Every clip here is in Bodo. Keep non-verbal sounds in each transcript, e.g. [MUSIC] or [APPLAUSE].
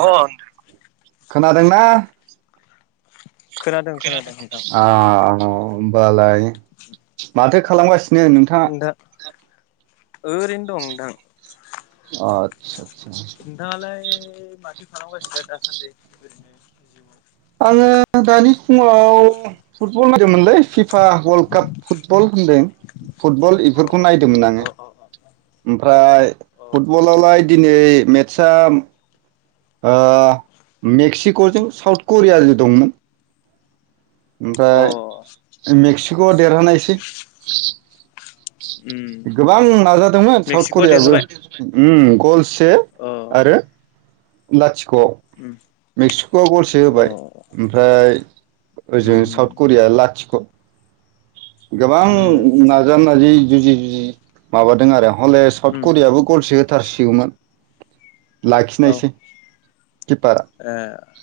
अ ओनथां खोनादोंना? खोनादों खोना आ अ होमबालाय माथो खालामगासिन नो नोंथाङा नोंथां खा ओरैनो दं नोंथां। अ आतसा नोंथाङालाय यै बाद खु खालामगासिनो दासान्दै ओरैनो जिउआव आङो दानि फुङाव फुटबल नायदोंमोनलै फिफा वर्ल्ड काप फुटबल होनदों फुटबल जिउआव इफोरखौ अ नादोमोन आङो। अ ओमफ्राय अ फुटबलावलाय दिनै मेटसआम ओ मेक्सिक'जों साउथ करियाजो दंमोन। अ ओमफाय मेक्सि ग देरहानायसै। उम गोबां नाजादोंमोन साउथ मेक्सिक'आ करियाबो देरहाबाय उम गलसे अ आरो ओमबा थिक क'आव उम मेक्सिक'आ गलसे अ होबाय ओमफ्राय ओजों उम साउथ करिया लाथिख'। गोबां उम नाजा नाजि जुजि जुजि माबादों आरो हले साउथ उम करियाबो गलसे होथारसिगौमोन। लाखिनायसै किपारा ओ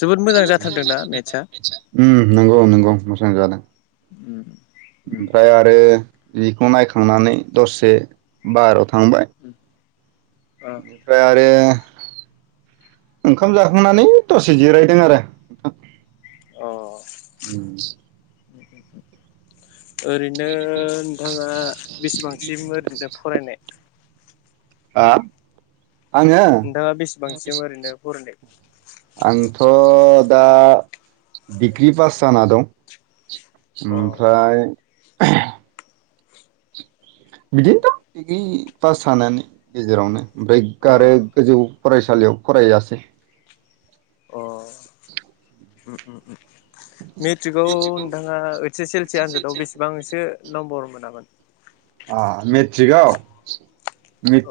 जोबोद मोजां जाथारदोंना ना मेटसआ? उम नंगौ नंगौ मोजां जादों। उम उम ओमफ्राय आरो बेखौ नायखांनानै दसे बाहेराव था थांबाय उम अ इनिफ्राय आरो ओंखाम जाखांनानै दसे जिरायदों आरो नोंथां। अ ओरैनो नोंथाङा बेसेबांसिम ओरैनो फरायनाय? हा? आङो नोंथाङा बेसेबांसिम ओरैनो फरायनाय आंथ' दा दिग्रि पास जाना दं। अ ओमफ्राय [UNINTELLIGIBLE] उम बिदिनोथ' डिग्रि पास सानानै गेजेरावनो ओमफ्राय अ गारो गोजौ फरायसालियाव फरायासै अ ओम ओम ओम मेट्रिकआव नोंथाङा ओइस एस एल सि आनजादाव बेसेबांसो नम्बर मोनामोन? आ मेट्रिकआव?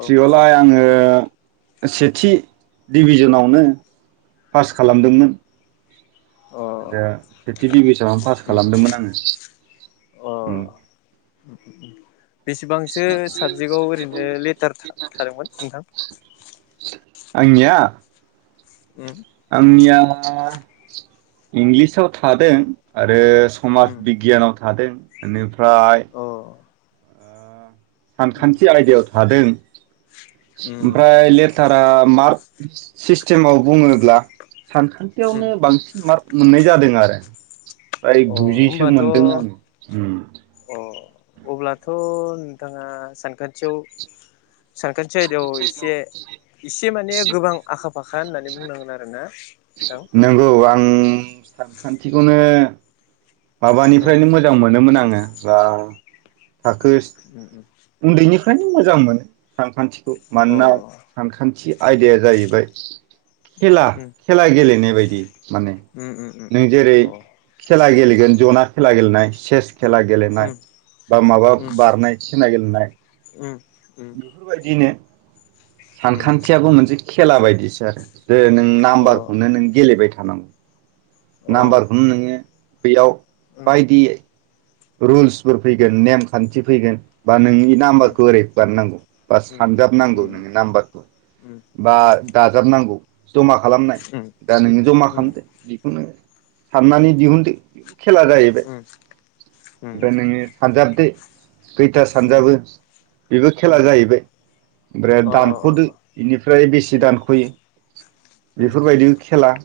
औ आङो सेथि डिभिजनावनो पास खालामदोंमोन अ रो दा सेथि दिभि सन आव पास उम उम खालामदोंमोन आङो। अ उम [INAUDIBLE] बेसेबांसो साबजेक्टआव ओरैनो लेटार था-थादोंमोन नोंथां? आंनिया? उम आंनिया इंलिसाव थादों आरो समाज उम बिगियानाव थादों इनिफ्राय [INAUDIBLE] उम सानखान्थि आयदायाव थादों उम ओमफ्राय लेथार आ मार्क सिस्टेमाव बुङोब्ला उम सानखान्थियावनो अ बांसिन मार्क मोननाय जादों आरो फ्राय गुजिसो होमबाथ' मोनदों आङो अ अब्लाथ' नोंथाङा सानखान्थियाव सानखान्थि आयदायाव एसे एसे माने गोबां आखा फाखा होननानै बुंनांगोन आरोना नोंथां नोंगौ आं सानखान्थिखौनो उम माबानिफ्रायनो मोजां मोनोमोन आङो [UNINTELLIGIBLE] [UNINTELLIGIBLE] उन्दैनिफ्रायनो मोजां मोनो सानखान्थि अ मानोना सानखान्थि आयदाया जाहैबाय खेला उम खेला गेलेनाय बायदि दि माने उम नों जेरै खेला गेले जेन जना खेला गेलेनाय सेस खेला गेलेनाय बा माबा बारनाय नाय उम बेफोरबायदिनो उम सानखान्थियाबो मोनसे खेला बायदिसो आरो जे नों अ नाम्बारखौनो नों गेलेबाय थानांगौ। अ नाम्बारखौनो नोङो बेयाव उम बायदि रुल्सफोर फैगोन नेमखान्थि फैगोन। बा नोंनि उम नाम्बारखौ ओरै बानानांगौ बा उम सानजाबनांगौ उम उम नोंनि उम नाम्बारखौ बा उम दाजाबनांगौ। जमा खालामनाय उम दा नोङो जमा खालामदो बिखौनो साननानै दिहुनदो। खेला जाहैबाय। उम ओमफ्राय नोङो सानजाबदो खैथा उम सानजाबो बेबो खेला उम जाहैबाय अ ओमफ्राय अ अ दानख'दो अ बेनिफ्राय बेसे उम दानख'यो उम उम बेफोरबायदि खेला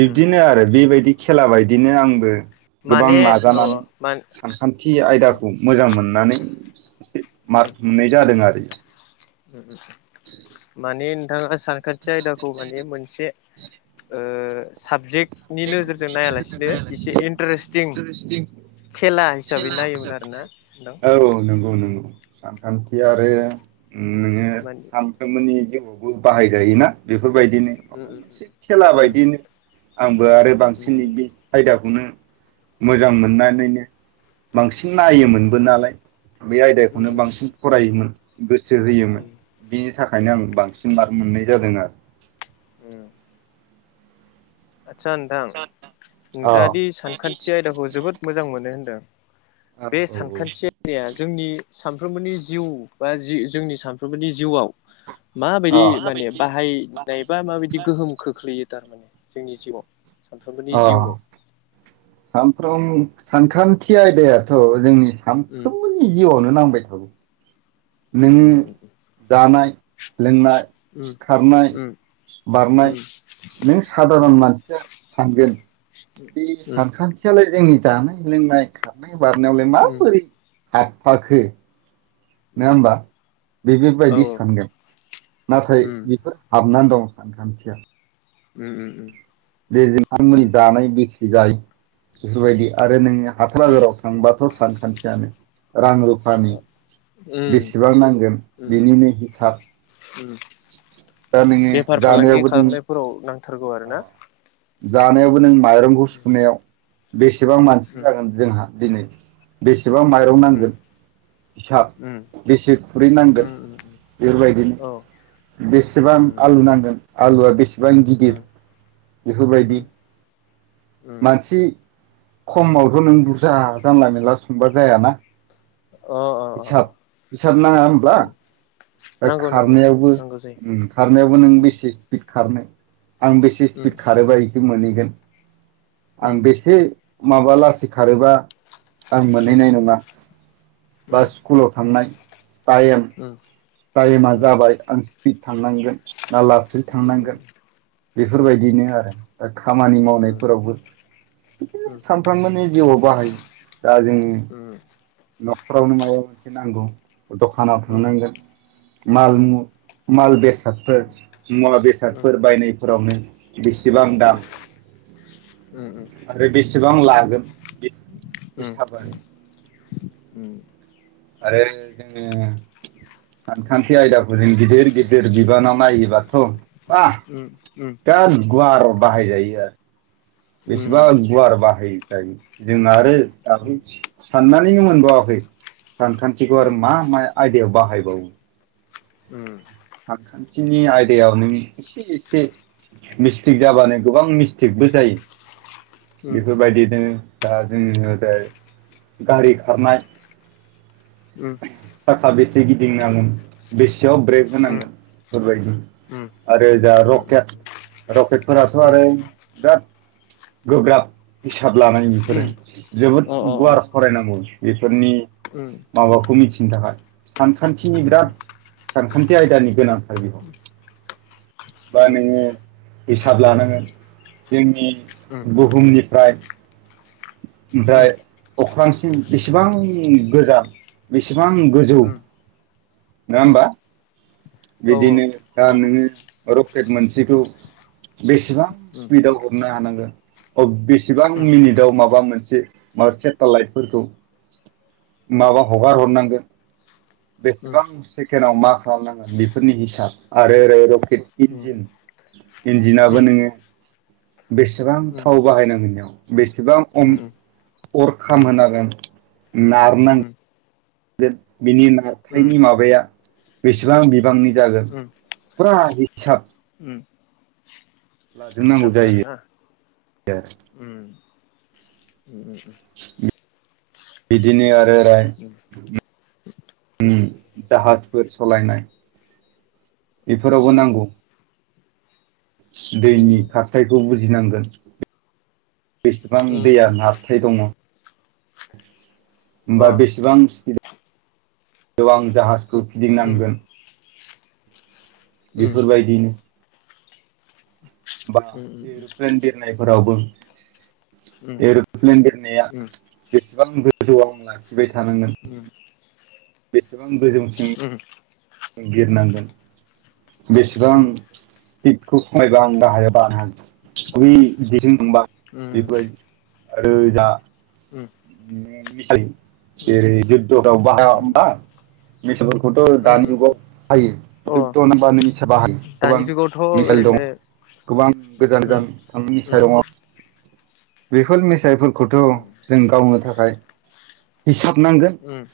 बिब्दिनो आरो बेबायदि खेला बायदिनो आंबो माने जानानै मान सानखान्थि उम आयदाखौ मोजां मोननानै सो उम मारथुमनाय जादों आरोखि उम [UNINTELLIGIBLE] सानखान्थि आयदाखौ माने मोनसे ओ साबजेक्ट इन्टारेस्टिं खेला हिसाबै नायोमोन आरोना नोंथां औ औ नोंगौ नोंगौ। सान खान्थि आरो उम उम नोङो माने सानफ्रोमबोनि थेबाबो बाहाय जायोना बेफ फोर बायदिनो उम उम से खेला उम बायदिनो। आंबो आरो बांसिन बे आयदाखौनो मोजां मोननानैनो बांसिन नायोमोनबो नालाय बे आयदाखौनो आदसा बांसिन फरायोमोन गोसो होयोमोन बिनि थाखायनो आं बांसिन मार्क मोननाय जादों आरो। उम। आदसा नोंथां आरो नोंथाङा दि सानखान्थि आयदाखौ जोबोद मोजां मोनो होनदों अ बे औ औ सानखान्थि आयदाया जोंनि स सामफ्रोमबोनि जिउ बा जि जोंनि सामफ्रोमबोनि जिउआव माबायदि औ माने माबायदि बाहायनायबा माबायदि गोहोम खोख्लैयो थारमाने? जोंनि जिउआव सानफ्रोमबोनि अ जिउआव सानफ्रोम सानखान्थि आयदायाथ जोंनि उम सानफ्रोमबोनि जिउआवनो नांगौ बाय थागौ उम नों जानाय लोंनाय उम खारनाय उम उम बारनाय उम नों उम उम सादारन उम मानसिया सानगोन बे सानखान्थियालाय जोंनि जानाय लोंनाय खारनाय बारनायावलाय माबोरै हाबफाखो नङा उम होमबा औ बेफोरबायदि सानगोन नाथाय उम बेफोर हाबनानै दं। सानखान्थिया उम उम उम [UNINTELLIGIBLE] [UNINTELLIGIBLE] गाय बेफोरबायदि आरो नोङो हाथाइ बाजाराव थांबाथ सानखान्थियानो रां रुफानि बेसेबां नांगोन उम बिनिनो हिसाब उम दा नोङो बेफार फालांगि जानायावबो नों खालामनायफोराव नांथारगौ आरो ना? जानायावबो नों माइरंखौ सुनायाव बेस सेबां मानसि जागोन जोंहा दिनै बेसेबां माइरं नांगोन हिसाब बेसे खुरै नांगोन बेफोरबायदिनो बेसेबां आलु नांगोन? आलुवआ बेसे बां गिदिर बेफोरबायदि मानसि खमावथ' नों बुरजा जानला मोनानला संबा जायाना। औ अ अ हिसाब हिसाब नाङा होमब्ला? अ दा नांगौ नांगौ खारनायावबो नांगौ जायो ओम खारनायावबो नों उम बेसे स्पिड खारनो आं बेसे उम स्पिट खारोबा इसे मोनहैगोन [INAUDIBLE] आं उम बेसे माबा लासै खारोबा आं उम उम मोनहैनाय नङा, बा उम स्कुलाव थांनाय टायेम उम उम टायेमा उम उम उम जाबाय आं स्फिद थांनांगोन ना लासै उम थांनांगोन। उम बेफोरबायदिनो आरो दा खामानि मावनायफोरावबो बिदिनो सानफ्रामबो नि जिउआव बाहायो। दा जोंनि न' फ्रावनो माबा मोनसे नांगौ दखानाव थांनांगोन माल मु माल बेसादफोर मुवा बेसादफोर बायनाय आवनो बेसेबां दाम आरो बेसेबां लागोन बे हिसाब आरो ओम। आरो जोङो सानखान्थि आयदाखौ जों गिदिर गिदिर बिबानाव नायोबाथ' बा गाट गुवार बाहायजायो आरो। बेसेबा गुवार बाहायो। जायो। जोंना आरो दाख्लि सानना नैनो मोनबावाखै। सानखान्थिखौ आरो मा मा आयदायाव बाहायबावो। ओम। आखान्थिनि आयदायाव नों एसे एसे मिस्टेक जाबानो गोबां मिस थिगबो जायो। बेफोरबायदिनो दा जोंङो जाय गारि खारनाय साखा बे गिदिं नांगोन बेसेयाव [UNINTELLIGIBLE] होनांगोन बेफोरबायदि आरो जा रकेट रकेटफोराथ' उम आरो बिराद गोब्राब [UNINTELLIGIBLE] [UNINTELLIGIBLE] लानाय उम बेफोरो जोबोद अ गुवार फरायनांगौ। फोरनि उम माबाखौ मिथि [UNINTELLIGIBLE] सानखान्थिनि उम बिराद सान खान्थि आयदानि गोनां। आरो बेयाव उम बानो हिसाब लानांगोन जोंनि उम बुहुमनिफ्राय ओमफ्राय अख्रां बेसेबां गोजा बेसे बेसेबां गोजौ उम नोङा उम उम होमबा? औ बिदिनो दा नंगौ नोंङो [UNINTELLIGIBLE] केद मोनसेखौ बेसेबां उम स्पिडाव हरनो हानांगोन अ बेसेबां उम मिनिटआव माबा माबा मोनसे मा सेटेलाइटफोरखौ उम माबा हगार हरनांगोन उम बेसेबां सेकेणड आव मा खालामनांगोन बेफोरनि हिसाब उम आरो ओरै रकेट इन्जिन इन्जिनाबो नोङो बेसेबां थाव बाहायनांगोन बेयाव बेसेबां [UNINTELLIGIBLE] अर खामहोनांगोन नारनां बिनि उम नारथायनि माबाया बेसेबां बिबांनि जागोन उम फुरा हिसाब। उम लाजोबनांगौ हिसाब जायो आरो ना? [UNINTELLIGIBLE] उम उम [UNINTELLIGIBLE] बिदिनो आरो ओरैहाय [UNINTELLIGIBLE] उम जाहाजफोर सालायनाय बेफोरावबो उम नांगौ। उम अ उम दैनि खारथायखौ बुजिनांगोन [UNINTELLIGIBLE] बेसेबां दैया नारथाय दङ होमबा बेसेबां स्पिडाव [UNINTELLIGIBLE] जाहाजखौ फिदिंनांगोन। बेफोरबायदिनो। बा एर'प्लेन बिरनायफोरावबो एर'प्लेन बिरनाया बेसेबां गोजौआव लाखिबाय थानांगोन। बेसेबां गोजौसिम बिरनांगोन बेसेबां उम फिटखौ खमायबा आं गाहायाव बानो हागोन [UNINTELLIGIBLE] बेफोरबायदि आरो [UNINTELLIGIBLE] उम जेरै जुद्धफोराव बाहाया होमबा [UNINTELLIGIBLE] दानि जुगाव हायो अ जुध्द' नांबा [UNINTELLIGIBLE] दानि जुगावथ' ओरैनो गोबां गोजान उम गोजान उम [UNINTELLIGIBLE] बेफोर मिसाइलफोरखौथ' उम जों गावनो थाखाय हिसाब नांगोन उम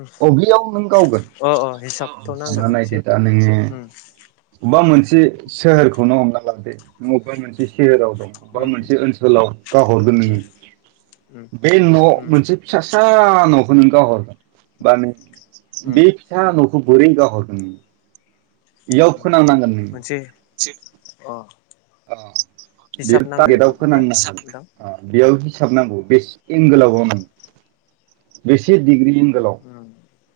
उम अबेयाव नों गावगोन? अ अ हिसाबथ' नांगोन सानना मोनसे नायदो दा नोंङो उम अबेबा मोनसे सोहोरखौनो हमना लादो नों अबेबा मोनसे सोहोराव अबेबा उम मोनसे ओनसोलाव [UNINTELLIGIBLE] नोंङो। उम उम बे न' उम मोनसे फिसासा न'खौ नों गावहरबाय बा नों उम बे फिसा न'खौ बोरै गावहरगोन नों? उम उम [UNINTELLIGIBLE] नानांगोन नों। मोनसे अ अ बे हिसाब नांगोन गेटआव बेयावबो ना फोनांनांगोन नोंथां अ बेयाव हिसाबनांगौ बेसे एंगोलाव गावनांगौ बेसे डिग्रि एंगोलाव उम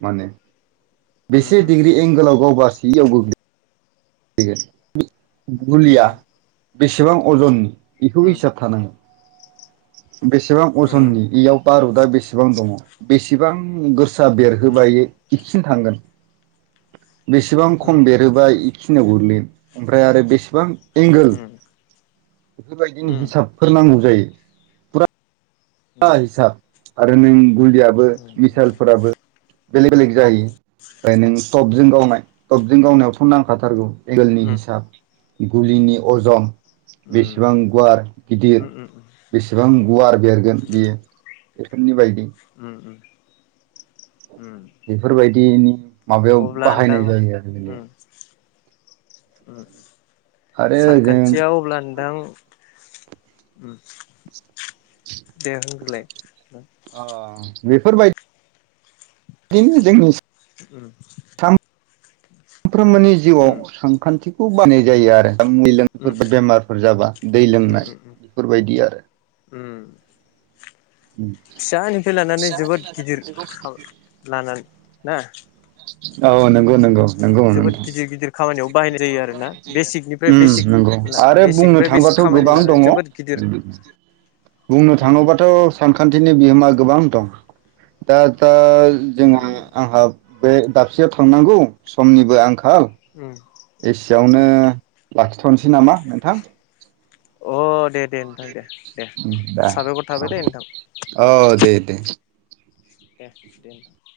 माने उम बेसे उम उम डिग्रि एंगोलाव गावबासो एयाव गोग्लै गोन [UNINTELLIGIBLE] उम गुलिया बेसेबां अजननि उम बेखौबो हिसाब थानांगोन। बेसेबां अजननि इयाव बारुता बेसेबां दङ बेसेबां गोसा बेरहोबा उम उम बेखिनि थांगोन बेसेबां खम बेरहोबा बेखिनो गोग्लैगोन ओमफ्राय आरो बेसेबां एंगोल बेफोरबायदिनो हिसाबफोर नांगौ जायो। फुरा हिसाब आरो नों गुलियाबो मिसाइलफोराबो बेलेक बेलेग जाहैयो ओमफ्राय नों टपजों गावनाय टबजों गावनायावथ' नांखाथारगौ एंगोलनि हिसाब गुलिनि अजन बेसेबां गुवार गिदिर बेसेबां गुवार बेरगोन बेयो बेफोरनि बायदि। बेफोरबायदिनि माबायाव अब्ला नोंथां बाहायनाय जायो आरो। उम आरो जों सानखान्थियाव अब्ला नोंथां [INAUDIBLE] दे होनग्रोलाय। बेफोरबाय दिनो जोंनि उम उम सानफ्रोमबोनि जिउआव उम सानखान्थिखौ बाहायनाय जायो आरो दा उम माबाफोर बेमारफोर जाबा दै लोंनाय उम उम बेफोरबायदि आरो। उम फिसानिफ्राय लानानै जोबोद गिदिर लानानै ना? औ नंगौ नंगौ। नंगौ जोबोद नोंथां गिदिर गिदिर खामानियाव बाहायनाय जायो आरोना बेसिकनिफ्राय उम बेसिक नंगौ आरो बुंनो बेसिकनिफ्राय बेसिक थांबाथ' खामानि गोबां लानानै दङ जोबोद गिदिर उम बुंनो उम थाङोबाथ' सानखान्थिनि बिहोमा गोबां दं दा दा जोंहा उम आंहा बे दाबसेयाव थांनांगौ समनिबो आं उम। एसियावनो लाखिथ'नोसै नामा नोंथां? अ दे दे नोंथां दे दे दा साबायखर थाबाय दे नोंथां औ दे। दे दे दे नोंथां।